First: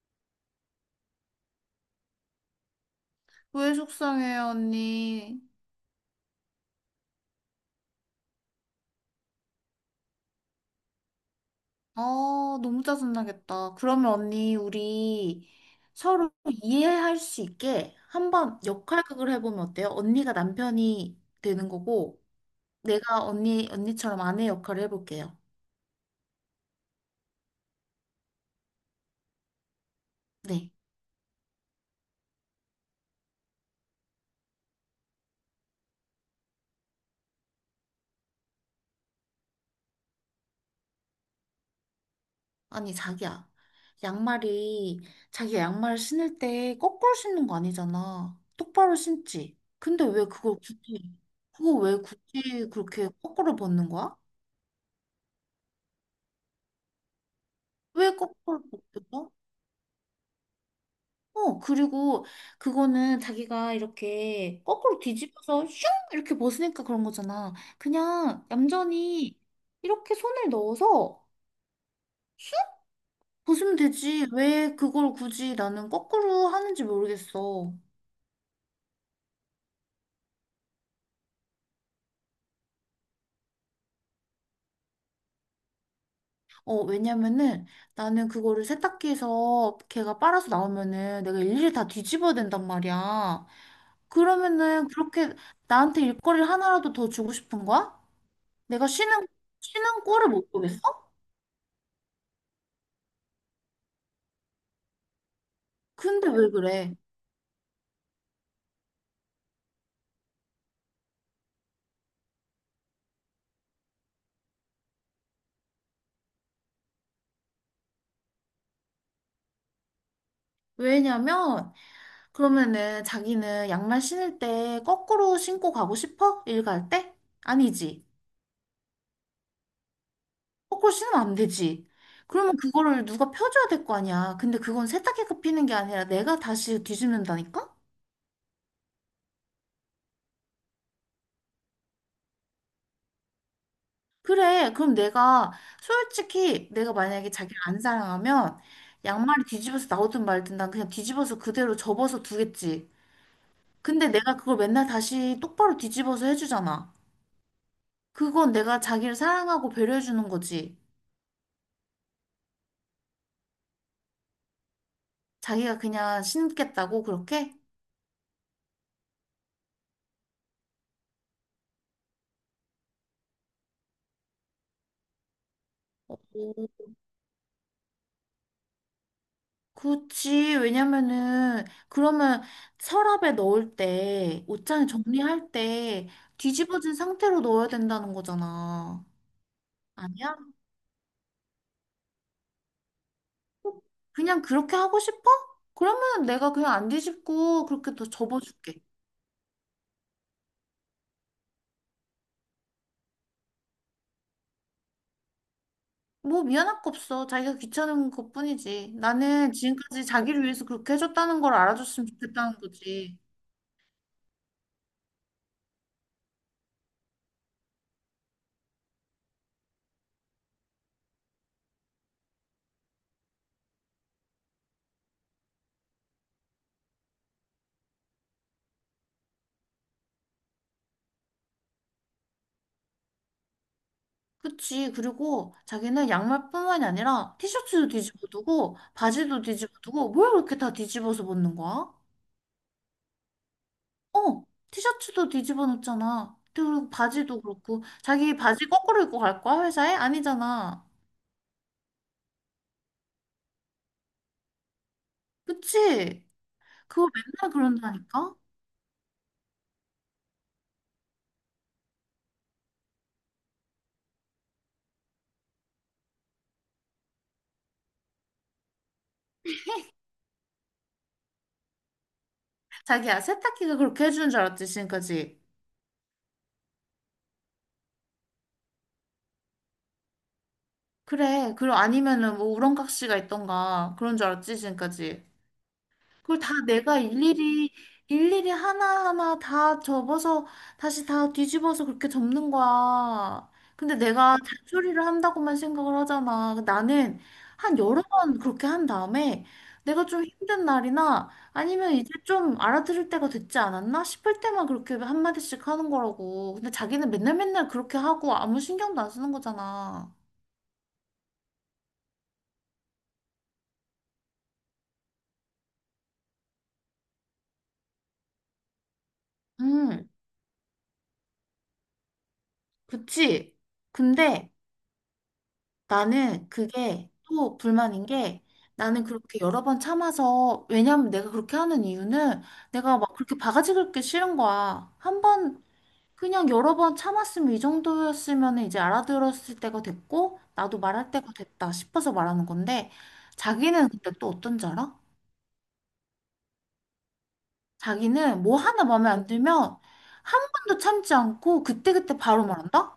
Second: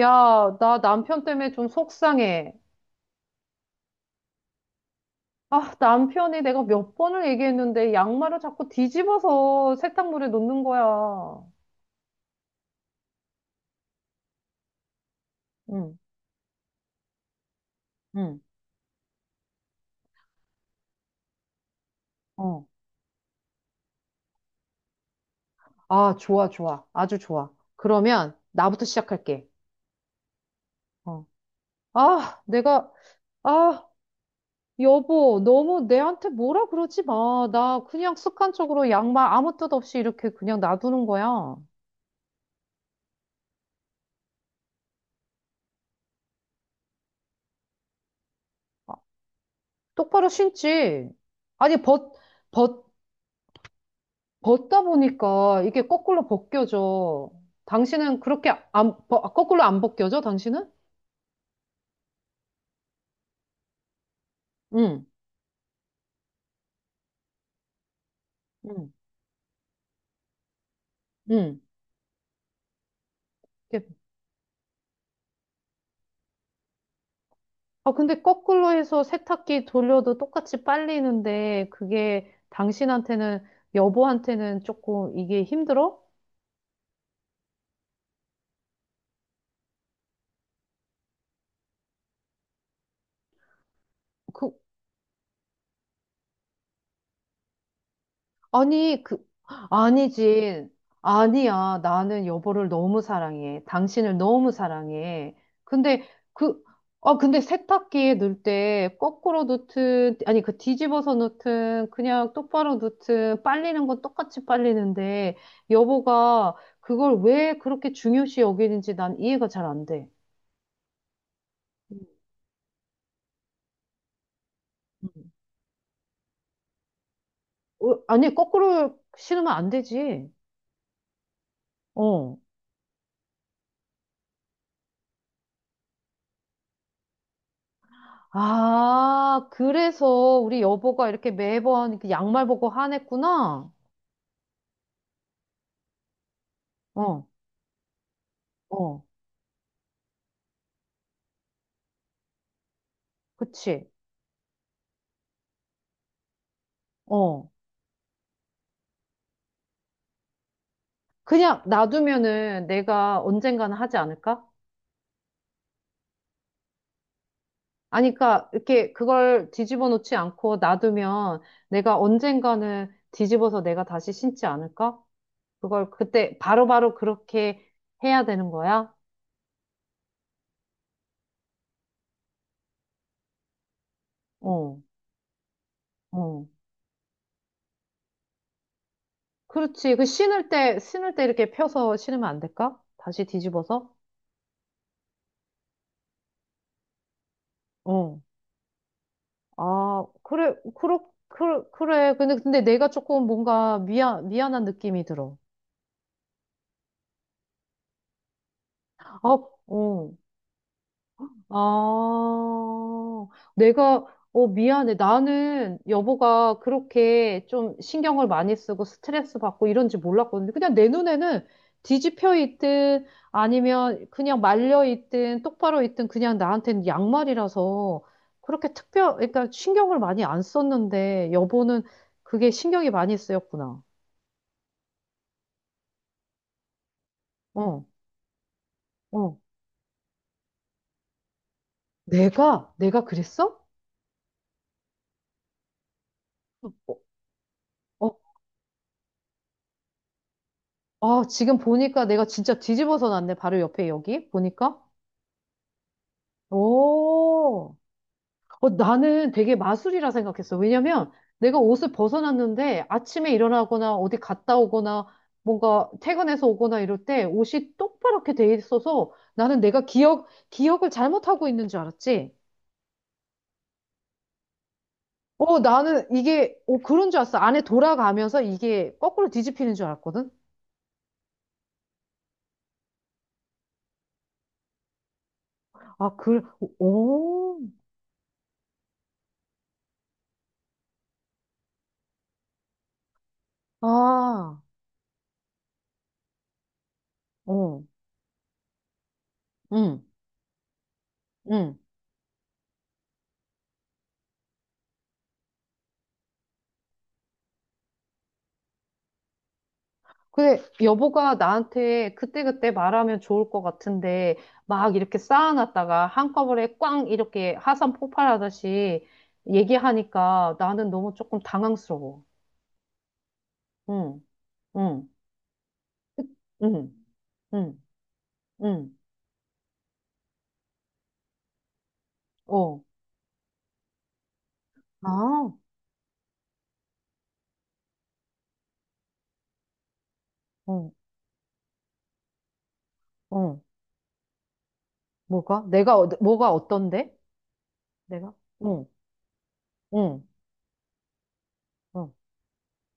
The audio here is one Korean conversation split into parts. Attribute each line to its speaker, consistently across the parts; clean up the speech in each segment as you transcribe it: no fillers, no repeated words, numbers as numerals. Speaker 1: 야, 나 남편 때문에 좀 속상해.
Speaker 2: 왜 속상해요, 언니?
Speaker 1: 아, 남편이 내가 몇 번을 얘기했는데 양말을 자꾸 뒤집어서 세탁물에 놓는 거야.
Speaker 2: 아, 너무 짜증나겠다. 그러면 언니, 우리
Speaker 1: 응,
Speaker 2: 서로 이해할 수 있게
Speaker 1: 응,
Speaker 2: 한번 역할극을 해보면 어때요? 언니가 남편이 되는 거고,
Speaker 1: 어.
Speaker 2: 내가 언니처럼 아내 역할을 해볼게요.
Speaker 1: 아, 좋아, 좋아. 아주 좋아. 그러면 나부터 시작할게.
Speaker 2: 네.
Speaker 1: 어. 아, 아, 여보, 너무 내한테 뭐라 그러지 마. 나 그냥 습관적으로 양말 아무 뜻 없이 이렇게 그냥 놔두는 거야.
Speaker 2: 아니, 자기야. 양말이, 자기가 양말을 신을 때 거꾸로 신는 거 아니잖아.
Speaker 1: 아,
Speaker 2: 똑바로 신지. 근데 왜
Speaker 1: 똑바로
Speaker 2: 그걸
Speaker 1: 신지.
Speaker 2: 굳이, 그거
Speaker 1: 아니,
Speaker 2: 왜 굳이 그렇게 거꾸로 벗는 거야?
Speaker 1: 벗다 보니까 이게 거꾸로 벗겨져.
Speaker 2: 왜
Speaker 1: 당신은 그렇게
Speaker 2: 거꾸로
Speaker 1: 안, 벗-
Speaker 2: 벗겨?
Speaker 1: 아, 거꾸로 안 벗겨져, 당신은?
Speaker 2: 어, 그리고 그거는 자기가 이렇게 거꾸로
Speaker 1: 응,
Speaker 2: 뒤집어서 슝! 이렇게 벗으니까 그런 거잖아. 그냥
Speaker 1: 응,
Speaker 2: 얌전히 이렇게 손을 넣어서
Speaker 1: 응.
Speaker 2: 쑥! 벗으면
Speaker 1: 이렇게.
Speaker 2: 되지. 왜 그걸 굳이 나는 거꾸로 하는지 모르겠어.
Speaker 1: 아, 근데 거꾸로 해서 세탁기 돌려도 똑같이 빨리는데, 그게 당신한테는, 여보한테는 조금 이게 힘들어?
Speaker 2: 어, 왜냐면은 나는 그거를 세탁기에서 걔가 빨아서 나오면은 내가 일일이 다 뒤집어야 된단 말이야.
Speaker 1: 그,
Speaker 2: 그러면은 그렇게 나한테 일거리를 하나라도 더 주고 싶은 거야? 내가
Speaker 1: 아니,
Speaker 2: 쉬는 꼴을 못
Speaker 1: 아니지.
Speaker 2: 보겠어?
Speaker 1: 아니야. 나는 여보를 너무 사랑해. 당신을 너무 사랑해. 근데
Speaker 2: 근데 왜
Speaker 1: 그,
Speaker 2: 그래?
Speaker 1: 근데 세탁기에 넣을 때 거꾸로 넣든, 아니, 그 뒤집어서 넣든, 그냥 똑바로 넣든, 빨리는 건 똑같이 빨리는데, 여보가 그걸 왜 그렇게 중요시 여기는지 난 이해가 잘 안 돼.
Speaker 2: 왜냐면, 그러면은 자기는 양말 신을 때
Speaker 1: 음.
Speaker 2: 거꾸로 신고 가고 싶어? 일갈 때?
Speaker 1: 어,
Speaker 2: 아니지.
Speaker 1: 아니, 거꾸로 신으면 안 되지.
Speaker 2: 거꾸로 신으면 안 되지.
Speaker 1: 어.
Speaker 2: 그러면 그거를 누가 펴줘야 될 거 아니야. 근데 그건 세탁기가 피는 게 아니라 내가 다시 뒤집는다니까?
Speaker 1: 아, 그래서 우리 여보가 이렇게 매번 그 양말 보고 화냈구나.
Speaker 2: 그래. 솔직히 내가
Speaker 1: 응. 어,
Speaker 2: 만약에 자기를 안 사랑하면
Speaker 1: 어,
Speaker 2: 양말이 뒤집어서 나오든 말든 난 그냥 뒤집어서 그대로 접어서 두겠지.
Speaker 1: 그치.
Speaker 2: 근데 내가 그걸 맨날 다시 똑바로 뒤집어서 해주잖아.
Speaker 1: 어.
Speaker 2: 그건 내가 자기를 사랑하고 배려해주는 거지.
Speaker 1: 그냥 놔두면은 내가 언젠가는 하지 않을까?
Speaker 2: 자기가 그냥 신겠다고 그렇게?
Speaker 1: 아니, 그러니까 이렇게 그걸 뒤집어 놓지 않고 놔두면 내가 언젠가는 뒤집어서 내가 다시 신지 않을까? 그걸
Speaker 2: 오,
Speaker 1: 그때 바로바로 그렇게 해야 되는 거야?
Speaker 2: 그치. 왜냐면은 그러면 서랍에 넣을 때
Speaker 1: 어,
Speaker 2: 옷장에 정리할 때
Speaker 1: 어.
Speaker 2: 뒤집어진 상태로 넣어야 된다는 거잖아.
Speaker 1: 그렇지. 그
Speaker 2: 아니야?
Speaker 1: 신을 때 이렇게 펴서 신으면 안 될까? 다시 뒤집어서?
Speaker 2: 그냥 그렇게 하고 싶어? 그러면 내가 그냥 안 뒤집고 그렇게 더
Speaker 1: 어.
Speaker 2: 접어줄게.
Speaker 1: 아, 그래, 그래, 그래. 근데 내가 조금 뭔가 미안한 느낌이 들어.
Speaker 2: 뭐 미안할 거 없어. 자기가 귀찮은 것뿐이지.
Speaker 1: 아,
Speaker 2: 나는 지금까지
Speaker 1: 어.
Speaker 2: 자기를 위해서 그렇게 해줬다는 걸 알아줬으면 좋겠다는 거지.
Speaker 1: 아, 내가, 미안해. 나는 여보가 그렇게 좀 신경을 많이 쓰고 스트레스 받고 이런지 몰랐거든요. 그냥 내 눈에는 뒤집혀 있든 아니면 그냥 말려 있든 똑바로 있든 그냥 나한테는 양말이라서 그렇게 그러니까 신경을 많이 안 썼는데 여보는 그게 신경이 많이 쓰였구나.
Speaker 2: 그치. 그리고 자기는 양말뿐만이 아니라
Speaker 1: 어,
Speaker 2: 티셔츠도 뒤집어 두고,
Speaker 1: 어,
Speaker 2: 바지도 뒤집어 두고, 뭘 그렇게 다 뒤집어서 벗는 거야?
Speaker 1: 내가? 내가 그랬어?
Speaker 2: 어, 티셔츠도 뒤집어 놓잖아. 그리고
Speaker 1: 어,
Speaker 2: 바지도 그렇고,
Speaker 1: 어,
Speaker 2: 자기 바지 거꾸로 입고 갈 거야, 회사에? 아니잖아.
Speaker 1: 아, 지금 보니까 내가 진짜 뒤집어서 놨네. 바로 옆에 여기 보니까.
Speaker 2: 그치? 그거 맨날
Speaker 1: 오,
Speaker 2: 그런다니까?
Speaker 1: 어, 나는 되게 마술이라 생각했어. 왜냐면 내가 옷을 벗어놨는데 아침에 일어나거나 어디 갔다 오거나 뭔가 퇴근해서 오거나 이럴 때 옷이 똑바랗게 돼 있어서 나는 내가 기억을 잘못하고 있는 줄 알았지.
Speaker 2: 자기야, 세탁기가 그렇게 해주는 줄 알았지, 지금까지.
Speaker 1: 어, 나는 이게, 그런 줄 알았어. 안에 돌아가면서 이게 거꾸로 뒤집히는 줄 알았거든.
Speaker 2: 그래. 그리고 아니면은 뭐 우렁각시가 있던가, 그런 줄 알았지, 지금까지.
Speaker 1: 아,
Speaker 2: 그걸
Speaker 1: 그,
Speaker 2: 다 내가
Speaker 1: 오,
Speaker 2: 일일이 하나하나 다 접어서 다시 다 뒤집어서 그렇게 접는 거야. 근데 내가
Speaker 1: 아,
Speaker 2: 잔소리를 한다고만 생각을 하잖아. 그 나는 한
Speaker 1: 어,
Speaker 2: 여러 번 그렇게 한 다음에
Speaker 1: 응,
Speaker 2: 내가 좀 힘든 날이나
Speaker 1: 응.
Speaker 2: 아니면 이제 좀 알아들을 때가 됐지 않았나 싶을 때만 그렇게 한마디씩 하는 거라고. 근데 자기는 맨날 맨날 그렇게 하고 아무 신경도 안 쓰는 거잖아.
Speaker 1: 근데 여보가 나한테 그때그때 말하면 좋을 것 같은데, 막 이렇게 쌓아놨다가 한꺼번에 꽝 이렇게 하산 폭발하듯이
Speaker 2: 음,
Speaker 1: 얘기하니까 나는 너무 조금 당황스러워.
Speaker 2: 그치.
Speaker 1: 응,
Speaker 2: 근데
Speaker 1: 응,
Speaker 2: 나는
Speaker 1: 응,
Speaker 2: 그게 또
Speaker 1: 응,
Speaker 2: 불만인 게
Speaker 1: 응,
Speaker 2: 나는 그렇게 여러 번 참아서 왜냐면 내가 그렇게 하는 이유는
Speaker 1: 어,
Speaker 2: 내가 막 그렇게 바가지 긁기 싫은 거야. 한
Speaker 1: 아,
Speaker 2: 번 그냥 여러 번 참았으면 이 정도였으면 이제 알아들었을 때가 됐고 나도
Speaker 1: 어,
Speaker 2: 말할 때가 됐다 싶어서 말하는 건데
Speaker 1: 어,
Speaker 2: 자기는 근데 또 어떤지 알아?
Speaker 1: 뭐가? 뭐가 어떤데? 내가?
Speaker 2: 자기는 뭐 하나
Speaker 1: 응,
Speaker 2: 마음에 안 들면
Speaker 1: 응,
Speaker 2: 한 번도 참지 않고
Speaker 1: 어.
Speaker 2: 그때그때 바로 말한다?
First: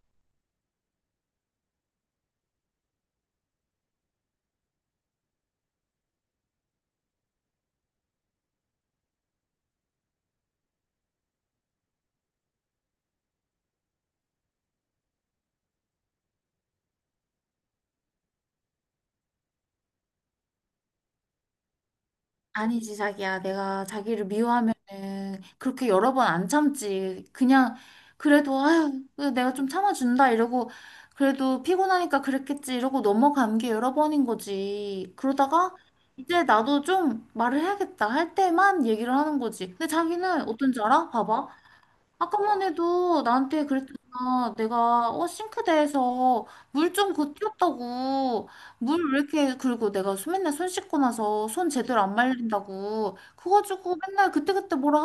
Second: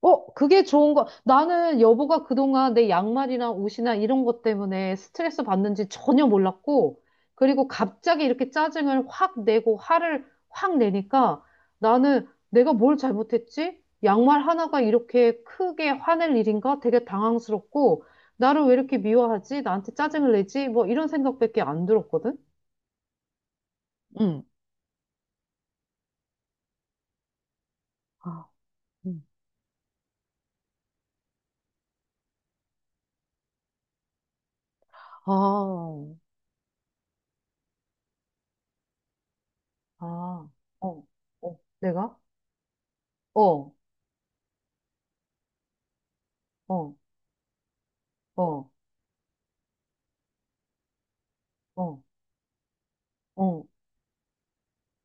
Speaker 1: 어, 그게 좋은 거. 나는 여보가 그동안 내 양말이나 옷이나 이런 것 때문에 스트레스 받는지 전혀 몰랐고, 그리고 갑자기 이렇게 짜증을 확 내고 화를 확 내니까 나는 내가 뭘 잘못했지? 양말 하나가 이렇게 크게 화낼 일인가? 되게 당황스럽고, 나를 왜 이렇게 미워하지? 나한테 짜증을 내지? 뭐 이런 생각밖에 안 들었거든?
Speaker 2: 아니지, 자기야. 내가 자기를
Speaker 1: 응.
Speaker 2: 미워하면은 그렇게 여러 번 안 참지. 그냥
Speaker 1: 아,
Speaker 2: 그래도 아유,
Speaker 1: 음.
Speaker 2: 그래도 내가 좀 참아준다 이러고 그래도 피곤하니까 그랬겠지 이러고 넘어간 게 여러 번인 거지.
Speaker 1: 아,
Speaker 2: 그러다가
Speaker 1: 어,
Speaker 2: 이제 나도 좀 말을 해야겠다 할 때만 얘기를 하는 거지. 근데 자기는
Speaker 1: 아,
Speaker 2: 어떤지
Speaker 1: 어,
Speaker 2: 알아? 봐봐.
Speaker 1: 어, 내가?
Speaker 2: 아까만 해도 나한테
Speaker 1: 어,
Speaker 2: 그랬잖아. 내가 어 싱크대에서 물
Speaker 1: 어,
Speaker 2: 좀 고쳤다고.
Speaker 1: 어,
Speaker 2: 물 왜 이렇게 그리고 내가 맨날 손 씻고 나서 손
Speaker 1: 어.
Speaker 2: 제대로 안 말린다고. 그거
Speaker 1: 어.
Speaker 2: 가지고 맨날 그때그때 뭐라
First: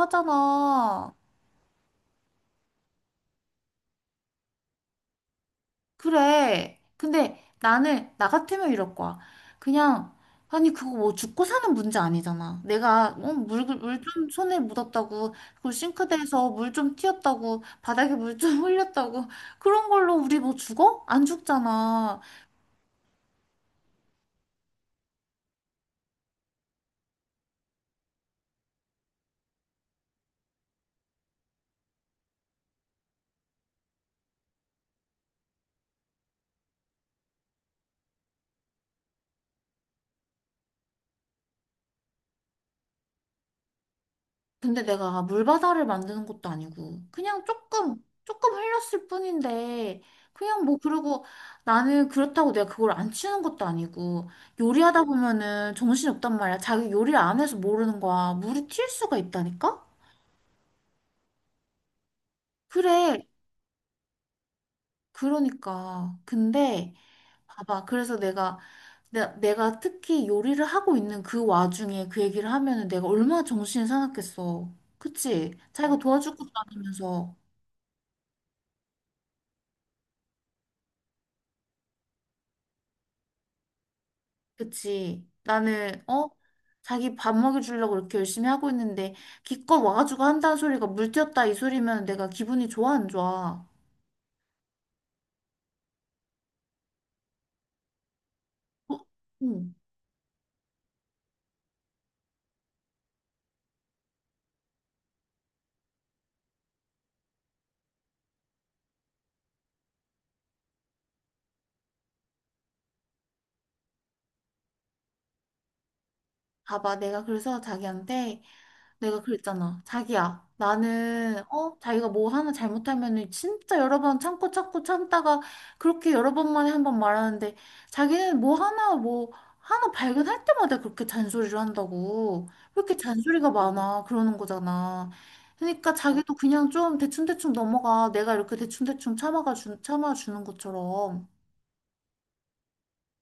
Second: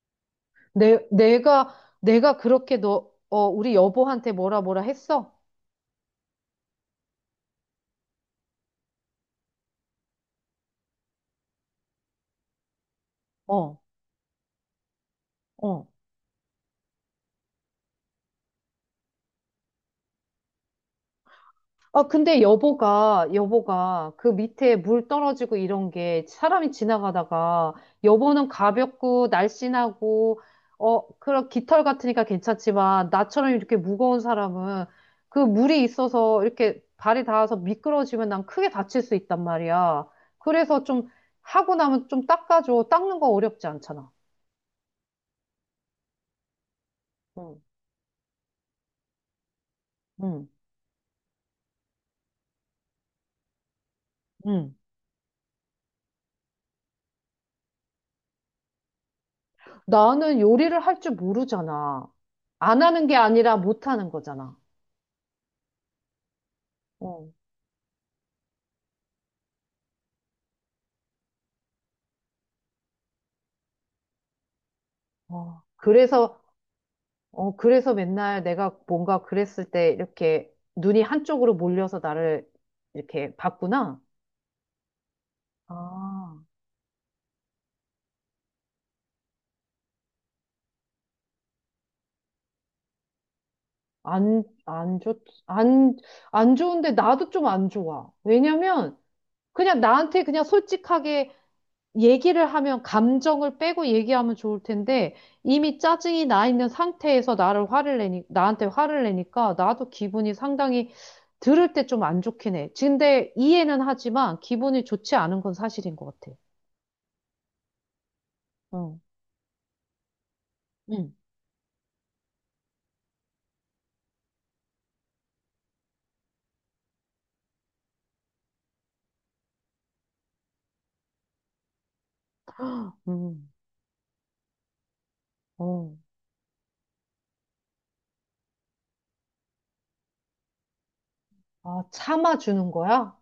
Speaker 1: 내,
Speaker 2: 하잖아.
Speaker 1: 내가, 내가 그렇게 우리 여보한테 뭐라 뭐라 했어?
Speaker 2: 그래. 근데 나는, 나 같으면 이럴 거야. 그냥, 아니, 그거 뭐 죽고 사는 문제 아니잖아. 내가, 어, 물,
Speaker 1: 어,
Speaker 2: 물 좀 손에 묻었다고, 그리고
Speaker 1: 어.
Speaker 2: 싱크대에서 물 좀 튀었다고, 바닥에 물 좀 흘렸다고, 그런 걸로 우리 뭐 죽어? 안
Speaker 1: 아,
Speaker 2: 죽잖아.
Speaker 1: 근데 여보가 그 밑에 물 떨어지고 이런 게 사람이 지나가다가 여보는 가볍고 날씬하고, 그런 깃털 같으니까 괜찮지만 나처럼 이렇게 무거운 사람은 그 물이 있어서 이렇게 발이 닿아서 미끄러지면 난 크게 다칠 수 있단 말이야. 그래서 좀 하고 나면 좀 닦아줘. 닦는 거 어렵지 않잖아.
Speaker 2: 근데 내가 물바다를 만드는 것도 아니고 그냥
Speaker 1: 응.
Speaker 2: 조금 흘렸을 뿐인데
Speaker 1: 응.
Speaker 2: 그냥 뭐 그러고 나는 그렇다고 내가 그걸 안 치는 것도 아니고
Speaker 1: 응.
Speaker 2: 요리하다 보면은 정신이 없단 말이야. 자기 요리를 안 해서 모르는 거야. 물이 튈 수가 있다니까?
Speaker 1: 나는 요리를 할 줄 모르잖아. 안 하는 게
Speaker 2: 그래.
Speaker 1: 아니라 못 하는 거잖아.
Speaker 2: 그러니까. 근데
Speaker 1: 어.
Speaker 2: 봐봐. 그래서 내가 내가 특히 요리를 하고 있는 그 와중에 그 얘기를 하면은 내가 얼마나 정신이 사납겠어. 그치?
Speaker 1: 어.
Speaker 2: 자기가 도와줄
Speaker 1: 그래서,
Speaker 2: 것도 아니면서.
Speaker 1: 어, 그래서 맨날 내가 뭔가 그랬을 때 이렇게 눈이 한쪽으로 몰려서 나를 이렇게 봤구나.
Speaker 2: 그치. 나는, 어?
Speaker 1: 아.
Speaker 2: 자기 밥 먹여주려고 이렇게 열심히 하고 있는데, 기껏 와가지고 한다는 소리가 물 튀었다 이 소리면 내가 기분이 좋아, 안 좋아?
Speaker 1: 안, 안 좋, 안, 안 좋은데 나도 좀 안 좋아. 왜냐면
Speaker 2: 어? 응.
Speaker 1: 그냥 나한테 그냥 솔직하게 얘기를 하면 감정을 빼고 얘기하면 좋을 텐데 이미 짜증이 나 있는 상태에서 나를 화를 내니 나한테 화를 내니까 나도 기분이 상당히 들을 때 좀 안 좋긴 해. 근데 이해는 하지만 기분이 좋지 않은 건 사실인 것 같아.
Speaker 2: 봐봐. 내가 그래서 자기한테,
Speaker 1: 어,
Speaker 2: 내가 그랬잖아. 자기야,
Speaker 1: 응,
Speaker 2: 나는, 어, 자기가 뭐 하나 잘못하면은 진짜 여러 번 참고 참고 참다가 그렇게 여러 번 만에 한번 말하는데 자기는 하나 발견할 때마다 그렇게 잔소리를 한다고. 왜 이렇게
Speaker 1: 응,
Speaker 2: 잔소리가 많아? 그러는 거잖아. 그러니까
Speaker 1: 어.
Speaker 2: 자기도 그냥 좀 대충대충 넘어가. 내가 이렇게 대충대충 참아주는 것처럼.
Speaker 1: 아, 참아주는 거야?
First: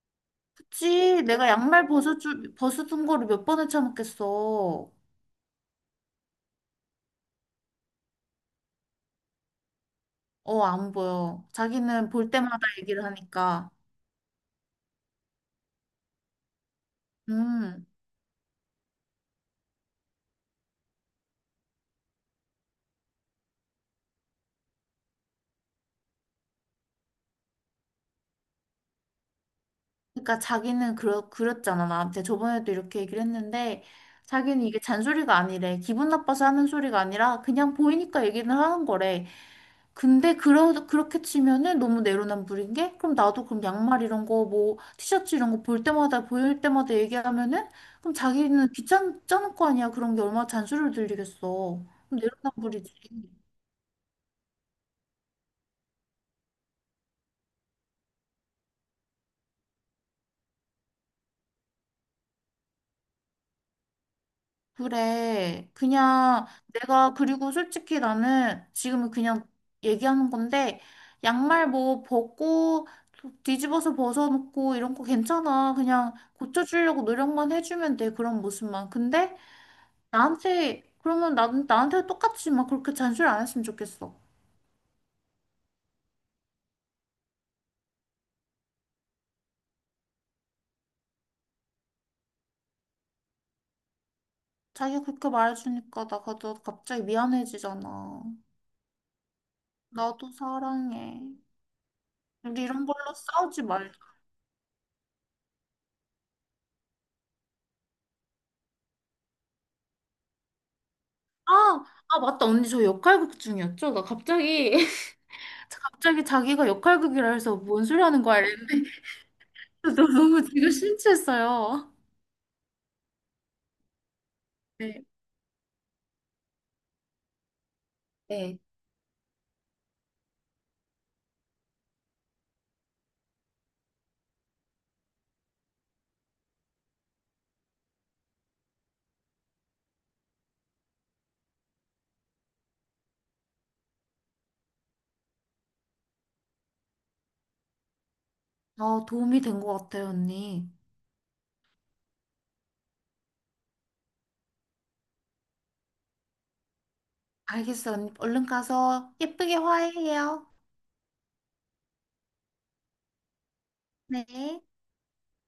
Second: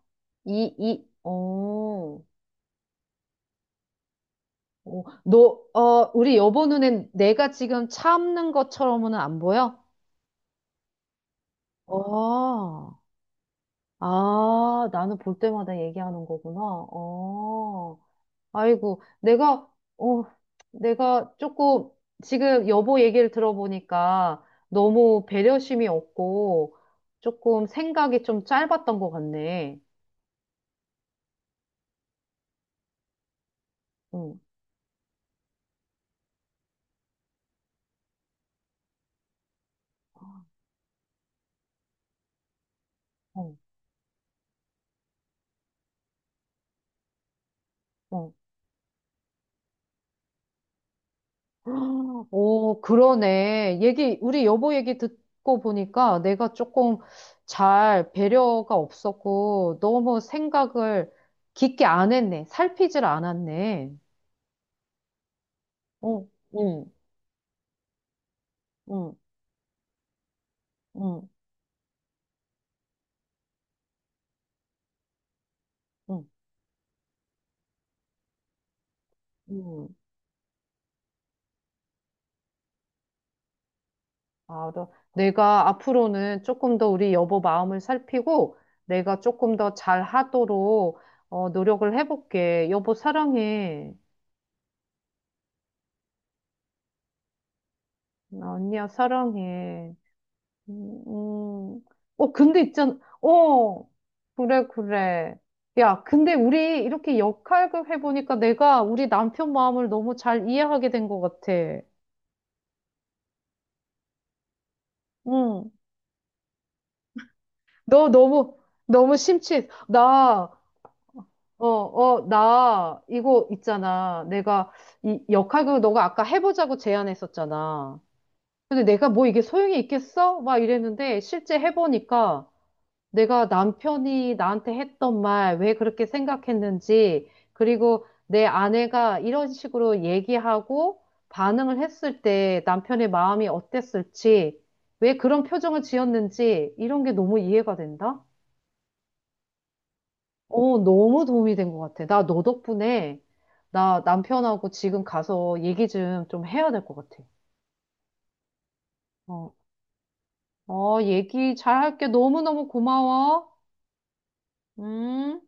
Speaker 1: 이, 이,
Speaker 2: 그치. 내가 양말
Speaker 1: 어,
Speaker 2: 벗어둔 거를 몇 번을 참았겠어.
Speaker 1: 어, 너, 어, 우리 여보 눈엔 내가 지금 참는 것처럼은 안 보여?
Speaker 2: 어, 안 보여. 자기는 볼 때마다
Speaker 1: 어.
Speaker 2: 얘기를 하니까.
Speaker 1: 아, 나는 볼 때마다 얘기하는 거구나.
Speaker 2: 음.
Speaker 1: 어, 아이고, 어, 내가 조금 지금 여보 얘기를 들어보니까 너무 배려심이 없고 조금 생각이 좀 짧았던 것 같네.
Speaker 2: 그러니까 자기는 그랬잖아. 나한테 저번에도 이렇게 얘기를 했는데
Speaker 1: 응,
Speaker 2: 자기는 이게 잔소리가 아니래. 기분 나빠서 하는 소리가 아니라 그냥 보이니까 얘기를 하는 거래. 근데 그렇게 치면은 너무 내로남불인 게 그럼 나도
Speaker 1: 어,
Speaker 2: 그럼 양말 이런 거 뭐 티셔츠 이런 거 볼 때마다 보일 때마다 얘기하면은 그럼
Speaker 1: 어.
Speaker 2: 자기는 귀찮을 거 아니야. 그런 게 얼마나 잔소리를 들리겠어. 그럼
Speaker 1: 오,
Speaker 2: 내로남불이지.
Speaker 1: 그러네. 우리 여보 얘기 듣고 보니까 내가 조금 잘 배려가 없었고 너무 생각을 깊게 안 했네. 살피질 않았네.
Speaker 2: 그래.
Speaker 1: 응,
Speaker 2: 그냥
Speaker 1: 응,
Speaker 2: 내가 그리고 솔직히 나는 지금은
Speaker 1: 응,
Speaker 2: 그냥 얘기하는 건데
Speaker 1: 응,
Speaker 2: 양말 뭐 벗고 뒤집어서 벗어놓고 이런 거 괜찮아. 그냥
Speaker 1: 응,
Speaker 2: 고쳐주려고 노력만 해주면 돼. 그런 모습만. 근데
Speaker 1: 응.
Speaker 2: 나한테 그러면 나한테 똑같이 막 그렇게 잔소리 안 했으면 좋겠어.
Speaker 1: 알아. 내가 앞으로는 조금 더 우리 여보 마음을 살피고 내가 조금 더 잘하도록 노력을 해볼게. 여보 사랑해.
Speaker 2: 자기가 그렇게 말해주니까 나가 너 갑자기 미안해지잖아.
Speaker 1: 응, 언니야 사랑해.
Speaker 2: 나도
Speaker 1: 음,
Speaker 2: 사랑해.
Speaker 1: 음. 어, 근데
Speaker 2: 우리 이런
Speaker 1: 있잖아.
Speaker 2: 걸로 싸우지
Speaker 1: 어,
Speaker 2: 말자.
Speaker 1: 그래, 그래. 야, 근데 우리 이렇게 역할극 해보니까 내가 우리 남편 마음을 너무 잘 이해하게 된 것 같아.
Speaker 2: 아, 아, 맞다. 언니 저 역할극 중이었죠? 나 갑자기
Speaker 1: 응.
Speaker 2: 갑자기 자기가 역할극이라 해서 뭔 소리
Speaker 1: 너
Speaker 2: 하는 거야
Speaker 1: 너무,
Speaker 2: 이랬는데
Speaker 1: 너무 심취해.
Speaker 2: 너 너무
Speaker 1: 나
Speaker 2: 지금
Speaker 1: 어,
Speaker 2: 심취했어요.
Speaker 1: 어, 나, 이거 있잖아.
Speaker 2: 네.
Speaker 1: 이 역할극 너가 아까 해보자고 제안했었잖아.
Speaker 2: 네.
Speaker 1: 근데 내가 뭐 이게 소용이 있겠어? 막 이랬는데, 실제 해보니까 내가 남편이 나한테 했던 말, 왜 그렇게 생각했는지, 그리고 내 아내가 이런 식으로 얘기하고 반응을 했을 때 남편의 마음이 어땠을지, 왜 그런 표정을 지었는지, 이런 게 너무 이해가 된다?
Speaker 2: 어, 도움이 된 것 같아요, 언니.
Speaker 1: 어, 너무 도움이 된 것 같아. 나 너 덕분에 나 남편하고 지금 가서 얘기 좀 해야 될 것 같아.
Speaker 2: 알겠어, 언니. 얼른 가서
Speaker 1: 어,
Speaker 2: 예쁘게 화해해요.
Speaker 1: 어, 얘기 잘 할게. 너무너무 고마워.
Speaker 2: 네.
Speaker 1: 음.